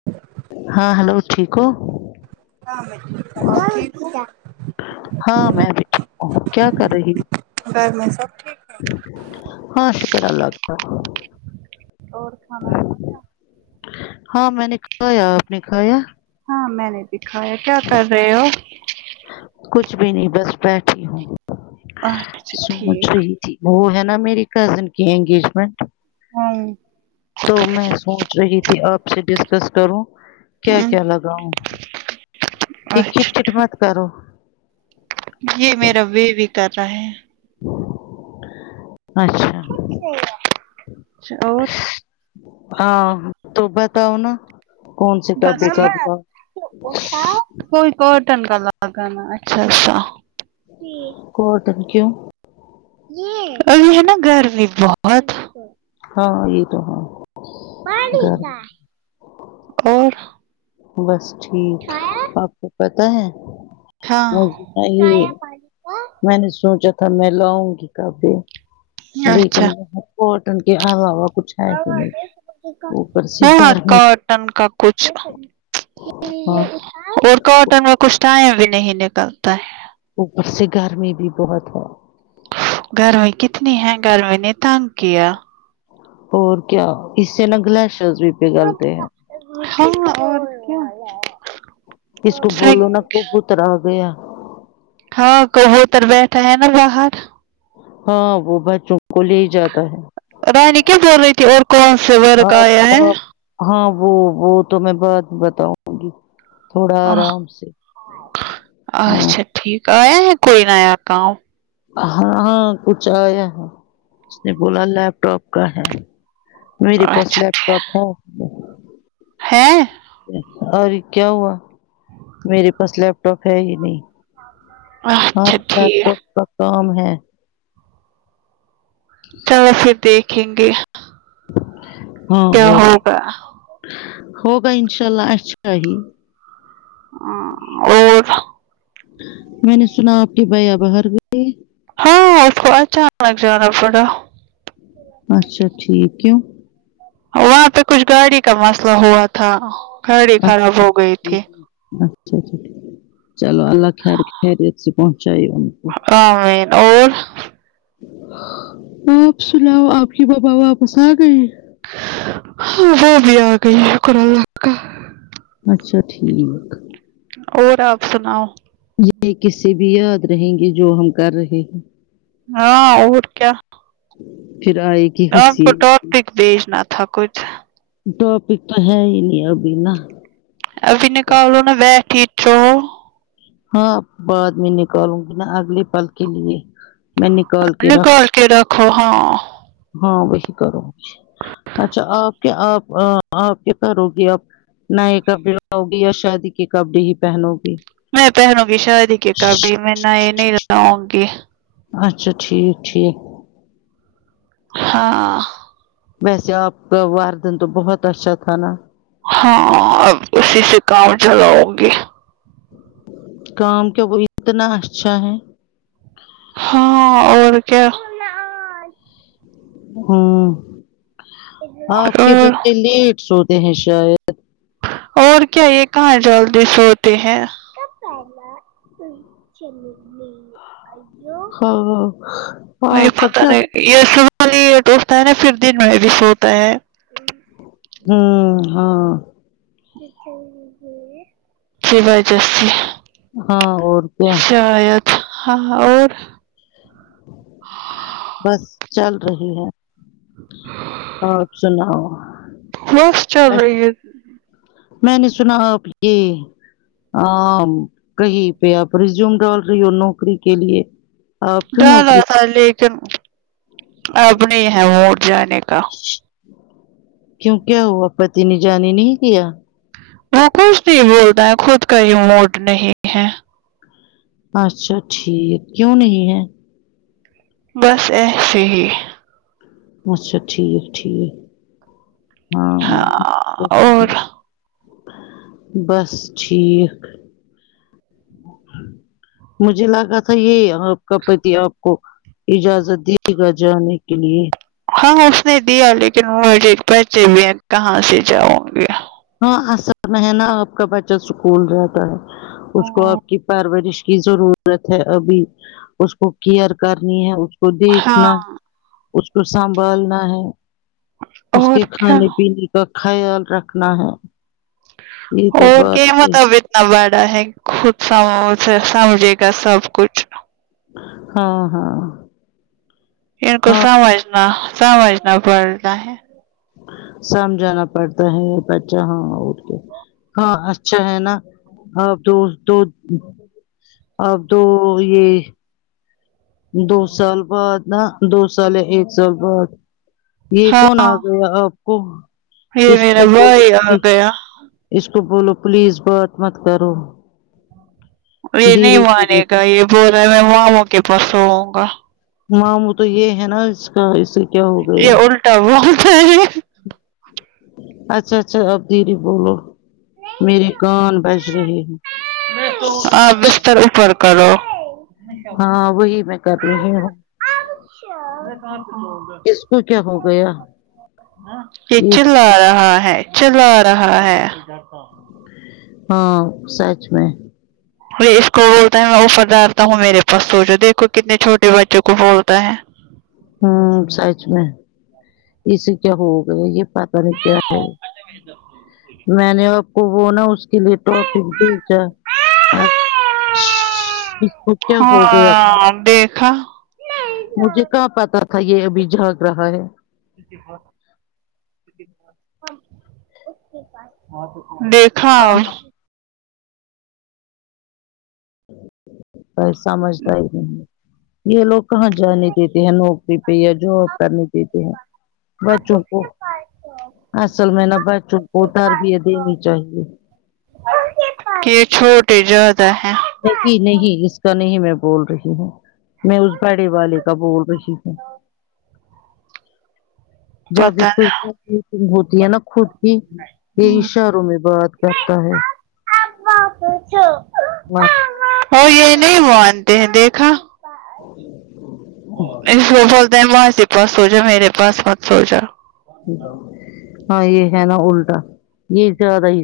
[unintelligible] ہاں ہیلو ٹھیک ہو ہاں میں ٹھیک ہوں آپ ٹھیک ہو ہاں میں بھی ٹھیک ہوں کیا کر رہی ہو گھر میں سب ٹھیک ہے ہاں شکر اللہ کا اور کھانا کھا ہاں میں نے کھایا آپ نے کھایا ہاں میں نے دکھایا کیا کر رہے ہو کچھ بھی نہیں بس بیٹھی ہوں اچھا سوچ ٹھیک رہی جی وہ ہے نا میری کزن کی انگیجمنٹ ہوں تو میں سوچ رہی تھی آپ سے ڈسکس کروں کیا ہوں کیا لگاؤوں ایک کٹ اچھا کٹ مت کرو یہ میرا بیبی کر رہا ہے اچھا اچھا اور ہاں تو بتاؤ نا کون سے بس کبھی کب ہوا ٹھیک کوئی کاٹن کا لگانا اچھا سا کورٹوں کیوں ابھی ہے نا گرمی بہت ہاں یہ تو ہے اور بس ٹھیک آپ کو پتا ہے ہاں مست ہے یہ [unintelligible] میں نے سوچا تھا میں لاؤں گی کبہی اچھا لیکن کورٹوں کی ہوا ہو گرمی [unintelligible] ٹن کا کچھ ہاں اور کاٹن میں کچھ ٹائم بھی نہیں نکلتا ہے اوپر سے گرمی بھی بہت ہے گرمی کتنی ہے گرمی نے تنگ کیا اور کیا اس سے نا گلشرز بھی پگالتے ہیں ہم اور کیا کس کو بولو نا سگ- [unintelligible] گیا ہاں کہو [unintelligible] ہے نا باہر ہاں وہ بچوں کو لے ہی جاتا ہے رانی کیا بول رہی تھی اور کون سے ورک آیا آپ ہیں آپ ہاں وہ وہ تو میں بات بتاؤں گی تھوڑا آرام سے ہاں اچھا ٹھیک آیا ہے کوئی نیا کام ہاں ہاں کچھ آیا ہے اس نے بولا لیپ ٹاپ کا ہے میرے پاس اچھا لیپ ٹھیک ٹاپ ہے ہے اور کیا ہوا میرے پاس لیپ ٹاپ ہے ہی نہیں ہاں اچھا لیپ ٹھیک ٹاپ کا کام ہے چلو پھر دیکھیں گے ہاں کیا اور ہوگا ہوگا ان شاء اللہ اچھا ہی اور میں نے سنا آپ کی بائیا باہر گئے ہاں اس کو اچانک جانا پڑا اچھا ٹھیک کیوں وہاں پہ کچھ گاڑی کا مسئلہ ہوا تھا گاڑی خراب ہو گئی تھی اچھا چلو اللہ خیر خیریت سے پہنچائی ہم آمین اور آپ سناؤ آپ کی وپس آ گئی ہاں وہ بھی آ گئی شکر اللہ کا اچھا ٹھیک اور آپ سناؤ یہ کسسے بھی یاد رہیں گے جو ہم کر رہے ہیں ہاں اور کیا پھر آئی آپ کو ٹا پک بھیجنا تھا کچھ ٹاپک تو ہے ہی نہیں ابھی نہ ابھی نکالو نہ بیٹھی چو ہاں بعد میں نکالوں گی نہ اگلے پل کے لیے میں نکال کے اپنے رکھ کر کے رکھو ہاں ہاں وہی کرو اچھا آپ کیا آپ آپ کیا کرو گی اب نئے کپڑے لاؤ گی یا شادی کے کپڑے ہی پہنو گی میں پہنوں گی شادی کےکپڑے میں نۓ نہیں لونگی گی اچھا ٹھیک ٹھیک ہاں ویسے آپ کا اردن تو بہت اچھا تھا نہ ہاں اب اسی سے کام چلاؤ ں گی کام کیا [unintelligible] اتنا اچھا ہے ہاں اور کیا ہمم آپ اور کے سوتے ہیں شاید [unintelligible] اور کیا یہ کہاں جو جلدی سوتے ہیں چل ہاں آپ [unintelligible] کو پتہ کیا نہیں [unintelligible] سوتا ہوتا ہے نا پھر دن میں بھی سوتا ہے ہمم ہاں [unintelligible] ہاں اور کیا ہاں اور بس چل رہی ہے آپ سناؤ بس چل میں رہی ہے میں نے سنا آپ یہ آ کہیں پہ آپ ریزیوم ڈال رہی ہو نوکری کے لیے آپ کیوں ڈالا نوکری تھا لیکن اب نہیں ہے وہٹ جانے کا کیوں کیا ہوا پتی نے جانے نہیں دیا وہ کچھ نہیں بولتا ہے خود کا ہی موڈ نہیں ہے اچھا ٹھیک کیوں نہیں ہے بس ایسے ہی اچھا ٹھیک ٹھیک ہاں ہاں اور بس ٹھیک مجھے لگا تھا یہی آپ کا پتی آپ کو اجازت دے گا جانے کے لیے ہاں اس نے دیا لیکن مجھے پچے بھی ہیں کہاں سے جاؤں گی ہاں اصل میں ہے نا آپ کا بچہ اسکول رہتا ہے اس کو ہوں، آپ کی پرورش کی ضرور ضورت ہے ابھی اس کو کیئر کرنی ہے اس کو دیکھنا ہاں اس کو سنبھالنا ہے اس کے اور کیا کھانے پینے کا خیال رکھ نا ہے اور بات کیا ہے۔ بتاؤ نہ باڑا ہے خود س سمجھے گا سب کچھ ہاں ہاں ان کو ہاں سمجھنا سمجھنا پڑتا ہے سمجھانا پڑتا ہے بچہ ہاں ا کےہاں اچھا ہے نا آپ دو دو آپ دو یہ دو سال بعد نہ دو سال ہے ایک سال بعد یہ کون آ ہاں گیا آپ کو یہ اس کو میرا بول بھائی آ گیا اس کو بولو پلیز بات مت کرو یہ نہیں دھیرے مانے دھیرے گا یہ بول رہا ہے میں ماموں کے پاس سوؤں گا ماموں تو یہ ہے نا اس کا اسے کیا ہو گیا یہ الٹا [unintelligible] اچھا اچھا اب دریی بولو میری کان بج رہہے ہے اسپیکر اوپر کرو ہاں وہی میں کر رہی ہوں تو کیا ہو گیا یہ چلا آرہا ہے چلا آ رہا ہے ہاں سچ میں ارے اس کو بولتا ہوں ےسا ڈارتا ہوں میرے پاس سوچو دیکھو کتنے چھوٹے بچے کو بولتا ہے ہوں سچ میں اسے کیا ہوگیا یہ پارٹی نے کیا ہے میں نے آپ کو وہ نا اس کے لیے ٹاپک بھیچا ہاں ہو گیا ں ں دیکھا مجھے کہاں پتا تھا یہ ابھی جھک رہا ہے [inaudible] تھا ب سمجھدار نہیں یہ لوگ کہاں جانے دیتے ہیں نوکری پہ یا جاب کرنے دیتے ہیں بچوں کو اصل میں نبا بچوں کو تربیت دینی چاہیے کہ یہ چھوٹے زیادہ ہے نہیں نہیں اس کا نہیں میں بول رہی ہوں میں اس بڑے والے کا بول رہی ہوں جب پتہ اسک نہیں [unintelligible] ہوتی ہے نا خود کی یہ اشاروں میں بات کرتا ہے ہاں [inaudible] تے ہیں دیکھا اس بو [unintelligible] لتے ہیں ماںسی پاس سو جا میرے پاس مت سو جا ہاں یہ ہے نا اللٹا یہ زیادہ ہی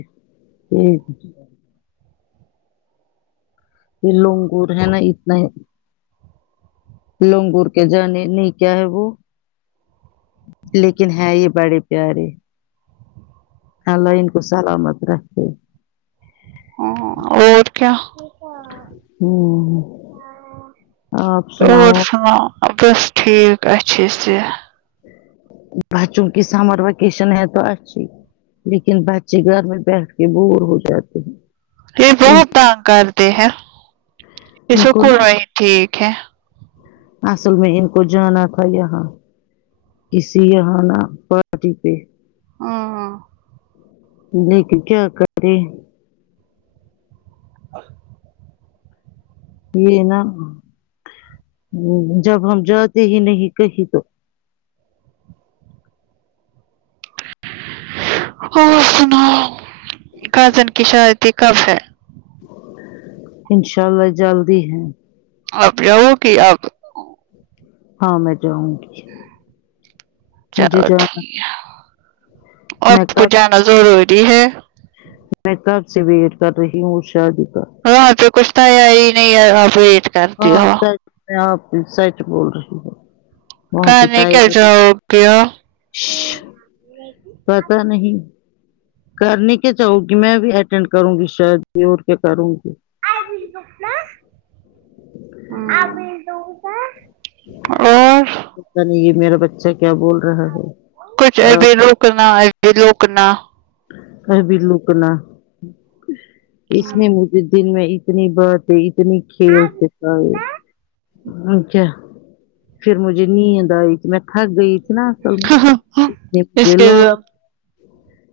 ہے یہ یہ لنگور ہے نا اتنا لنگور کے جانے نہیں کیا ہے وہ لیکن ہے یہ بڑے پیارے الله انکو سلامت رکھے ہوں اور کیا ہ آپ اور سناؤ سنا بس ٹھیک اچھی سے بچوں کی سمر ویکیشن ہے تو اچھی لیکن بچے گھر میں بیٹھ کے بور ہو جاتے ہیں یہ ان بہت تنگ کرتے ہیں اس ان کو سک نا [unintelligible] ہی ٹھیک ہے اصل میں ان کو جانا تھا یہاں کسی یہاں پارٹی پہ ہاں ہاں لیکن کیا کر رہے یہ نا جب ہم جاتے ہی نہیں کہیں تو ہو سناو کزن کی شادی کب ہے انشاء اللہ جلدی ہے آپ جو کہ آپ [unintelligible] ہاں میں جاؤں گی مجھے چلو جانا ٹھیک ہے میں آپکو کب جانا ضروری ہے میں کب سے ویٹ کر رہی ہوں شادی کا ہاں آاں پہ کچھ تو یار ہی نہیں آپ [unintelligible] ہاں ہو سچ میں آپ سچ بول رہی ہوں ک نہیں کیا جا پیا پت نہیں کرنی کیا چاہوں گی میں بھی اٹینڈ کروں گی شاید بھی اور کیا کروں گی آئی مل دوک نا آ مل د اور پتا نہیں یہ میرا بچہ کیا بول رہ کچھ ابھی رکنا ابھی روکنا ابھی روکنا اس ہم۔ نے مج دن میں اتنی بہت ہے کت نہیں کھیل سے [unintelligible] پ اچھا پھر مجھے نیند آئی تھی میں تھک گئی تھی نا اصل میں [unintelligible] اس مجھ کے ل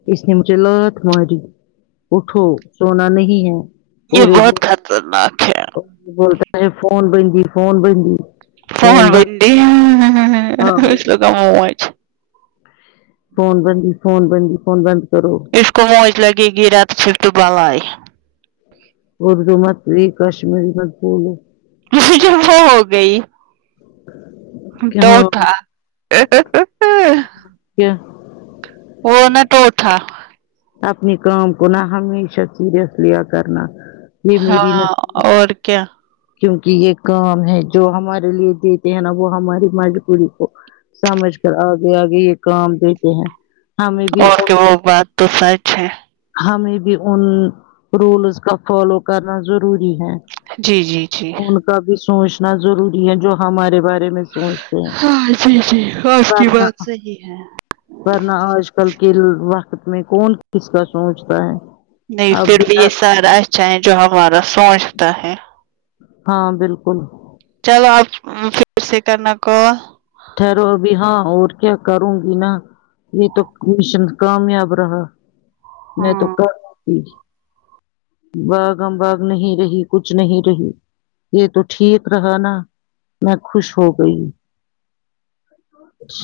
ک اس نے مجھے لا تھ ماری اٹھو سونا نہیں ہے یہ اور بہت بول خطرناک ہے بولتا ہے فون بندی فون بندی فن فون بند بڈ ہاں اس وہ اس لوگ م فون بند فون بندی فون بند کرو اس کو موج لگے گی رات چکٹ اردو متب کشمیری مت بھولو کچر وہ ہو گئی ہ تو تھا ا کیا ہونا تو تھا اپنی کام کو نا ہمیشہ سیریس لیا کرنا یہ میری ہاں نصیحت اور کیا کیونکہ یہ کام ہے جو ہمارے لیے دیتے ہیں نا وہ ہماری مجبوری کو سمجھ کر آگے آگے یہ کام دیتے ہیں ہمیں بھی اور ان کہ وہ بات تو سچ ہے ہمیں بھی ان رولز کا فالو کرنا ضروری ہے جی جی جی ان کا بھی سوچنا ضروری ہے جو ہمارے بارے میں سوچتے ہیں ہاں جی جی آج کی ورنہ بات صحیح ہے ورنہ آج کل کے وقت میں کون کس کا سوچتا ہے نہیں پھر بھی یہ سارا اچھا ہے جو ہمارا سوچتا ہے ہاں بالکل چلو اپ پھر سے کرنا کال ٹھہرو ابھی ہاں اور کیا کروں گی نا یہ تو کشن کامیاب رہا میں ہاں تو کر ت بھگ ہم بھاگ نہیں رہی کچھ نہیں رہی یہ تو ٹھیک رہا نا میں خوش ہو گئی چ